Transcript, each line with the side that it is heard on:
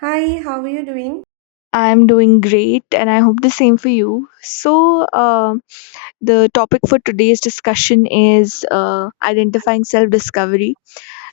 right: Hi, how are you doing?
left: I'm doing great, and I hope the same for you. The topic for today's discussion is identifying self discovery.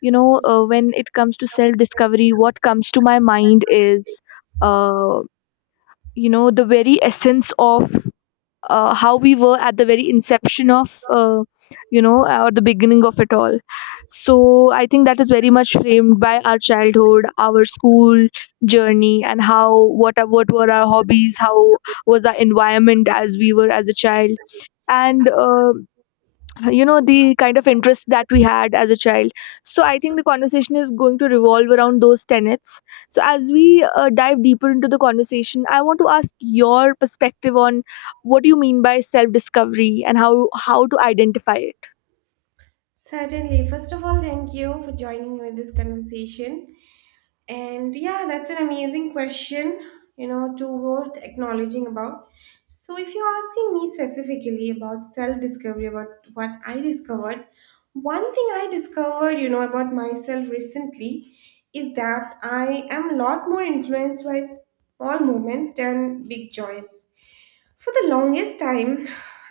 left: When it comes to self discovery, what comes to my mind is, uh, the very essence of how we were at the very inception of you know or the beginning of it all. So I think that is very much framed by our childhood, our school journey, and what were our hobbies, how was our environment as we were as a child. And the kind of interest that we had as a child. So I think the conversation is going to revolve around those tenets. So as we dive deeper into the conversation, I want to ask your perspective on what do you mean by self discovery and how to identify it.
right: Certainly. First of all, thank you for joining me in this conversation. And yeah, that's an amazing question, you know, to worth acknowledging about. So, if you're asking me specifically about self discovery, about what I discovered, one thing I discovered, you know, about myself recently is that I am a lot more influenced by small moments than big joys. For the longest time,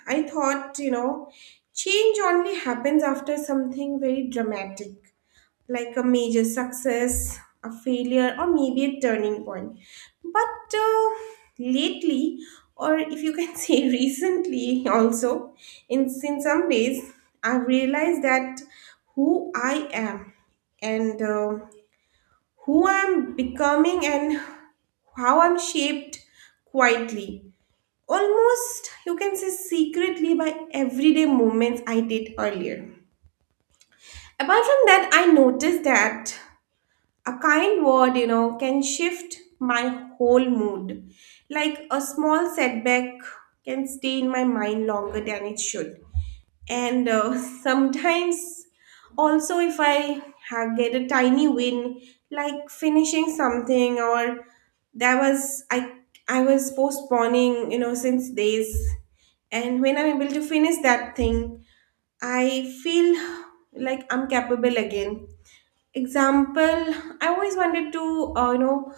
right: I thought, you know, change only happens after something very dramatic, like a major success, a failure, or maybe a turning point. But lately, or if you can say recently, also, in some days, I've realized that who I am and who I'm becoming and how I'm shaped quietly, almost you can say secretly, by everyday movements I did earlier. Apart from that, I noticed that a kind word, you know, can shift my whole mood. Like a small setback can stay in my mind longer than it should. And sometimes also if I get a tiny win, like finishing something or that was I was postponing, you know, since days. And when I'm able to finish that thing, I feel like I'm capable again. Example, I always wanted to, you know,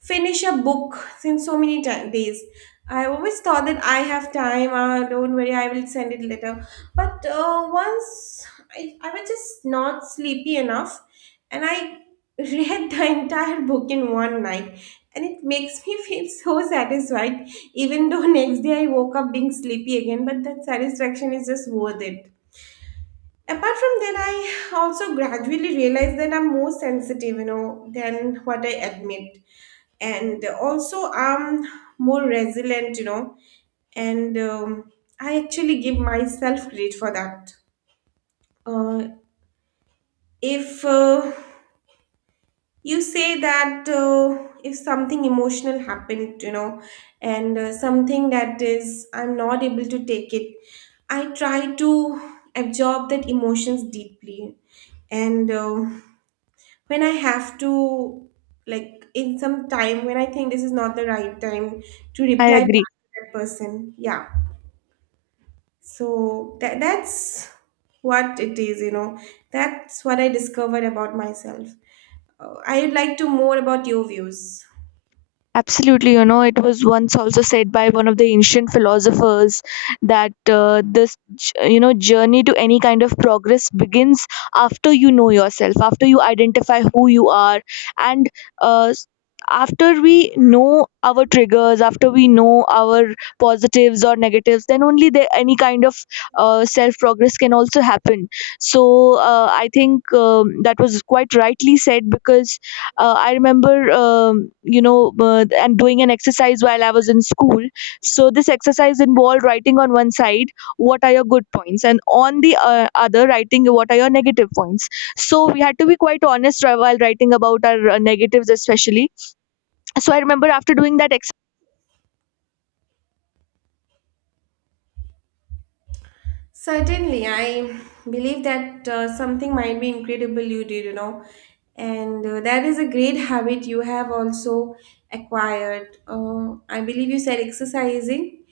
right: finish a book since so many days. I always thought that I have time. Don't worry, I will send it later. But once I was just not sleepy enough, and I read the entire book in one night, and it makes me feel so satisfied. Even though next day I woke up being sleepy again, but that satisfaction is just worth it. Apart from that, I also gradually realized that I'm more sensitive, you know, than what I admit, and also I'm more resilient, and I actually give myself credit for that. Uh, if uh, you say that, if something emotional happened, you know, and something that is I'm not able to take it, I try to absorb that emotions deeply. And when I have to, like, in some time when I think this is not the right time to
left: I
right: reply back
left: agree.
right: to that person. Yeah. So that's what it is, you know. That's what I discovered about myself. I would like to more about your views.
left: Absolutely, you know, it was once also said by one of the ancient philosophers that this, j- you know, journey to any kind of progress begins after you know yourself, after you identify who you are, and uh, s- after we know our triggers, after we know our positives or negatives, then only there any kind of self progress can also happen. So I think that was quite rightly said because I remember you know and doing an exercise while I was in school. So this exercise involved writing on one side what are your good points and on the other writing what are your negative points. So we had to be quite honest while writing about our negatives especially. So I remember after doing that exercise,
right: Certainly, I believe that something might be incredible you did, you know, and that is a great habit you have also acquired. I believe you said exercising,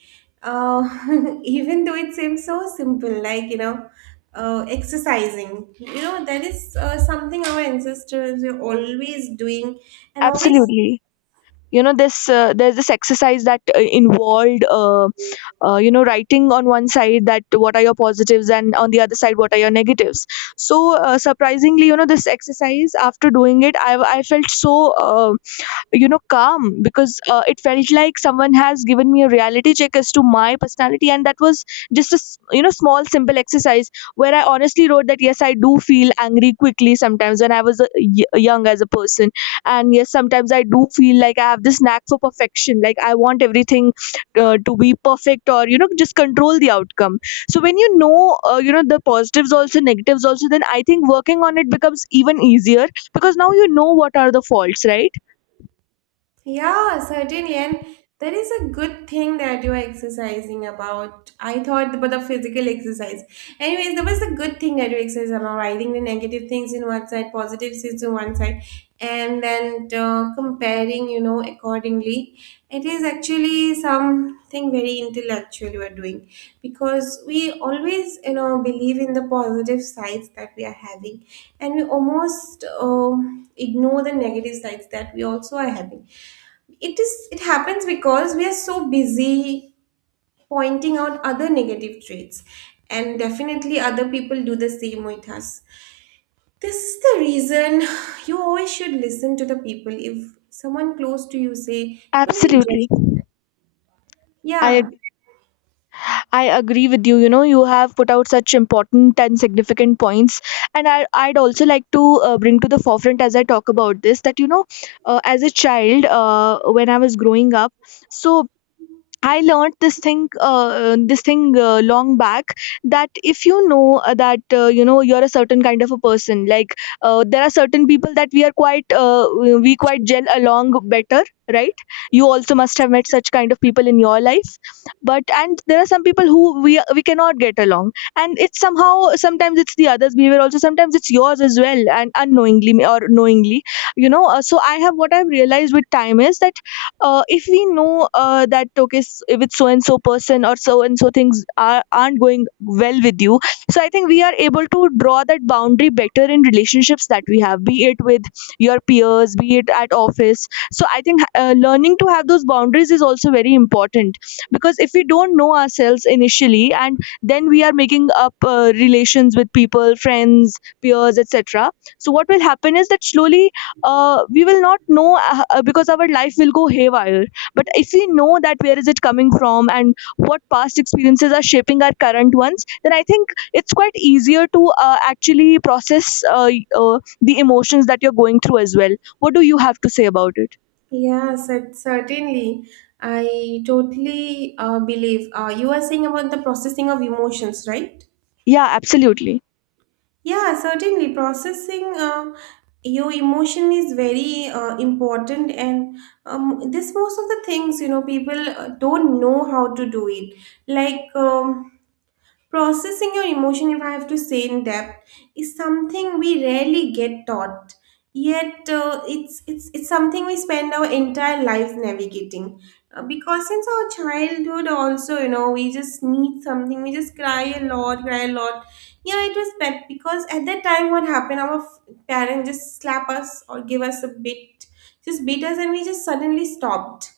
right: uh, even though it seems so simple, like exercising. You know, that is something our ancestors were always doing and always.
left: absolutely you know this there's this exercise that involved writing on one side that what are your positives and on the other side what are your negatives. So surprisingly you know this exercise, after doing it, I felt so um, calm because it felt like someone has given me a reality check as to my personality, and that was just a small simple exercise where I honestly wrote that yes, I do feel angry quickly sometimes when I was young as a person, and yes sometimes I do feel like I have this knack for perfection, like I want everything to be perfect or you know just control the outcome. So when you know the positives also, negatives also, then I think working on it becomes even easier because now you know what are the faults, right?
right: Yeah, certainly. And that is a good thing that you are exercising about. I thought about the physical exercise. Anyways, that was a good thing that you exercise about writing the negative things in one side, positive things in one side, and then comparing, you know, accordingly. It is actually something very intellectual you are doing, because we always, you know, believe in the positive sides that we are having, and we almost ignore the negative sides that we also are having. It is it happens because we are so busy pointing out other negative traits, and definitely other people do the same with us. This is the reason you always should listen to the people if someone close to you say you're very
left: Absolutely.
right: judgmental.
left: I
right: Yeah.
left: I agree with you. You know, you have put out such important and significant points, and I'd also like to bring to the forefront as I talk about this that you know, as a child, when I was growing up, so I learned this thing, long back that if you know that you know you're a certain kind of a person, like there are certain people that we quite gel along better, right? You also must have met such kind of people in your life, but and there are some people who we cannot get along, and it's somehow sometimes it's the other's behavior also, sometimes it's yours as well, and unknowingly or knowingly, you know. So I have what I've realized with time is that if we know that okay with so and so person or so and so things aren't going well with you. So I think we are able to draw that boundary better in relationships that we have, be it with your peers, be it at office. So I think learning to have those boundaries is also very important, because if we don't know ourselves initially and then we are making up relations with people, friends, peers, etc., so what will happen is that slowly we will not know because our life will go haywire. But if we know that where is it coming from and what past experiences are shaping our current ones, then I think it's quite easier to actually process the emotions that you're going through as well. What do you have to say about it?
right: Certainly, I totally believe you are saying about the processing of emotions, right?
left: Yeah, absolutely.
right: Yeah, certainly. Processing your emotion is very important, and this most of the things, you know, people don't know how to do it. Like um, Processing your emotion, if I have to say in depth, is something we rarely get taught. Yet it's something we spend our entire lives navigating. Because since our childhood, also, you know, we just need something. We just cry a lot, cry a lot. Yeah, it was bad because at that time, what happened? Our parents just slap us or give us a bit, just beat us, and we just suddenly stopped.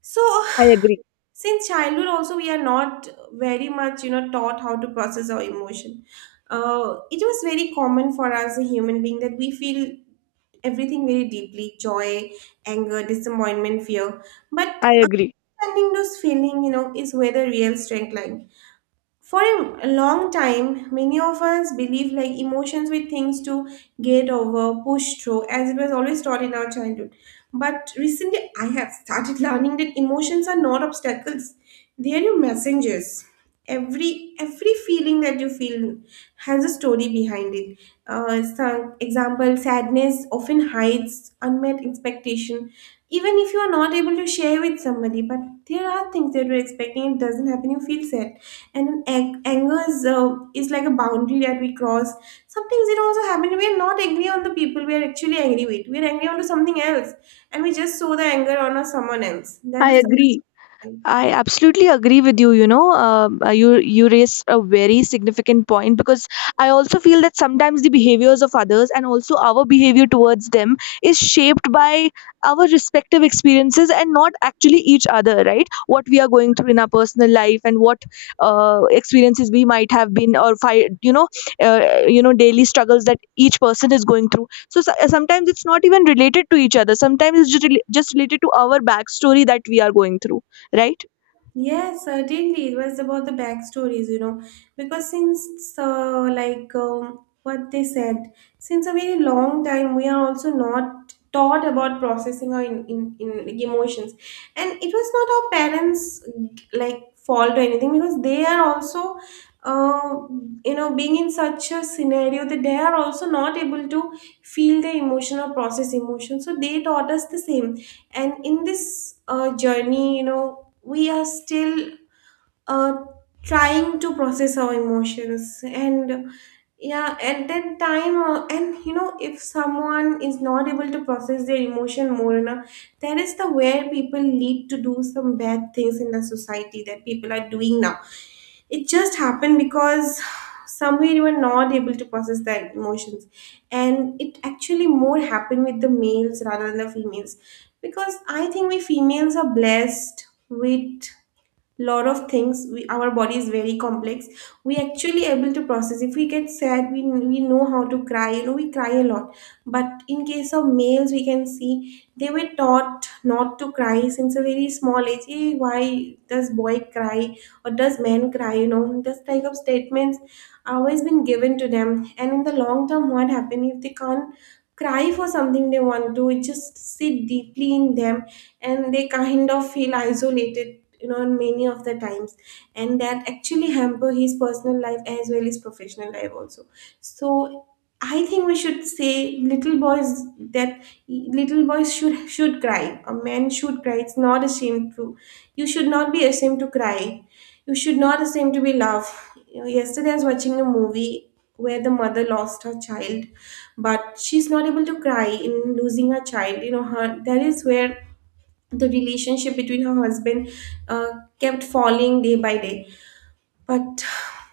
right: So
left: I agree.
right: since childhood also we are not very much, you know, taught how to process our emotion. It was very common for us, a human being, that we feel everything very deeply: joy, anger, disappointment, fear. But
left: I agree.
right: understanding those feeling, you know, is where the real strength lies. For a long time, many of us believe like emotions were things to get over, push through, as it was always taught in our childhood. But recently, I have started learning that emotions are not obstacles; they are your messengers. Every every feeling that you feel has a story behind it. Some example, sadness often hides unmet expectation. Even if you are not able to share with somebody, but there are things that you're expecting, it doesn't happen, you feel sad. And an anger is like a boundary that we cross. Sometimes it also happens we are not angry on the people we are actually angry with, we are angry onto something else, and we just show the anger on us, someone else. That
left: I
right: is
left: agree.
right: something.
left: I absolutely agree with you. You know, you raise a very significant point because I also feel that sometimes the behaviors of others and also our behavior towards them is shaped by our respective experiences and not actually each other, right? What we are going through in our personal life and what experiences we might have been or daily struggles that each person is going through. So sometimes it's not even related to each other. Sometimes it's just, just related to our backstory that we are going through, right?
right: Yes, certainly. It was about the backstories, you know, because since what they said, since a very long time, we are also not taught about processing our in like, emotions, and it was not our parents' like fault or anything, because they are also, uh, you know, being in such a scenario that they are also not able to feel the emotion or process emotion. So they taught us the same, and in this journey, you know, we are still uh, trying to process our emotions. And yeah, at that time, and you know, if someone is not able to process their emotion more enough, that is the where people lead to do some bad things in the society that people are doing now. It just happened because somewhere you were not able to process their emotions. And it actually more happened with the males rather than the females, because I think we females are blessed with lot of things. Our body is very complex, we actually able to process. If we get sad, we know how to cry, you know, we cry a lot. But in case of males, we can see they were taught not to cry since a very small age. Hey, why does boy cry, or does man cry, you know, this type of statements always been given to them. And in the long term, what happen if they can't cry for something they want to, it just sit deeply in them, and they kind of feel isolated, you know, in many of the times. And that actually hamper his personal life as well as professional life also. So I think we should say little boys that little boys should cry, a man should cry, it's not ashamed to, you should not be ashamed to cry, you should not ashamed to be loved. You know, yesterday I was watching a movie where the mother lost her child, but she's not able to cry in losing her child, you know, her, that is where the relationship between her husband uh, kept falling day by day. But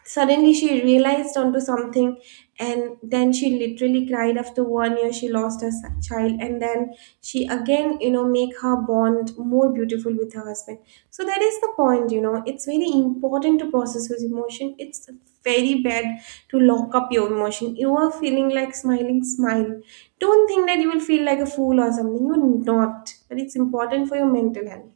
right: suddenly she realized onto something, and then she literally cried after one year she lost her child, and then she again, you know, make her bond more beautiful with her husband. So that is the point, you know. It's very important to process your emotion. It's very bad to lock up your emotion. You are feeling like smiling, smile. Don't think that you will feel like a fool or something. You're not. But it's important for your mental health.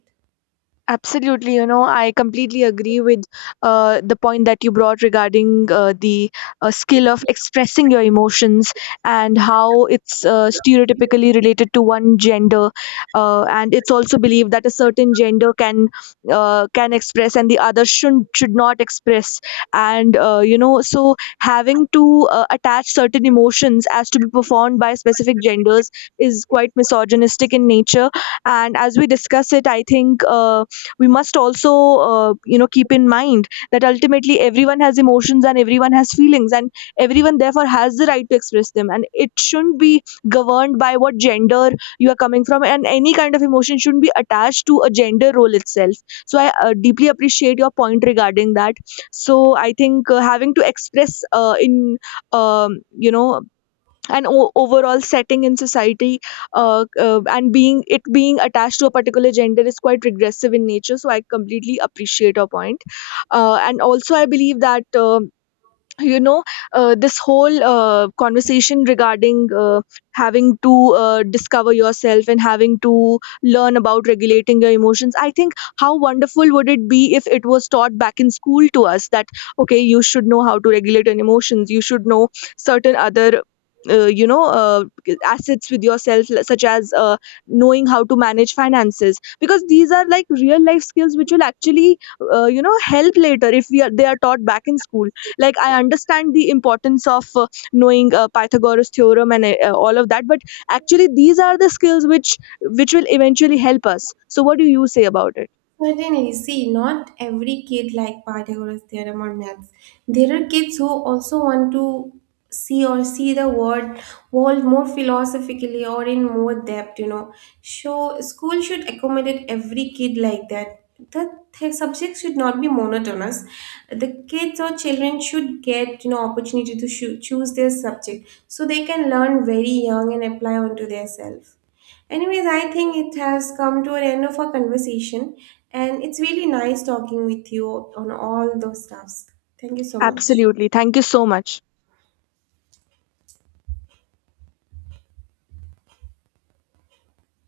left: Absolutely, you know, I completely agree with the point that you brought regarding the skill of expressing your emotions and how it's stereotypically related to one gender, and it's also believed that a certain gender can express and the other should not express, and you know, so having to attach certain emotions as to be performed by specific genders is quite misogynistic in nature, and as we discuss it, I think. We must also keep in mind that ultimately everyone has emotions and everyone has feelings, and everyone therefore has the right to express them, and it shouldn't be governed by what gender you are coming from, and any kind of emotion shouldn't be attached to a gender role itself. So I deeply appreciate your point regarding that. So I think having to express in um, you know and overall setting in society and being it being attached to a particular gender is quite regressive in nature, so I completely appreciate your point. And also I believe that you know this whole conversation regarding having to discover yourself and having to learn about regulating your emotions, I think how wonderful would it be if it was taught back in school to us that okay, you should know how to regulate your emotions, you should know certain other uh, you know uh, assets with yourself, like, such as knowing how to manage finances, because these are like real life skills which will actually help later if we are they are taught back in school. Like, I understand the importance of knowing pythagoras theorem and all of that, but actually these are the skills which will eventually help us. So what do you say about it?
right: Certainly, see, not every kid like Pythagoras theorem or maths. There are kids who also want to see or see the world more philosophically or in more depth, you know. So school should accommodate every kid like that. The subject should not be monotonous. The kids or children should get, you know, opportunity to choose their subject so they can learn very young and apply onto their self. Anyways, I think it has come to an end of our conversation, and it's really nice talking with you on all those stuffs. Thank you so much.
left: Absolutely, thank you so much.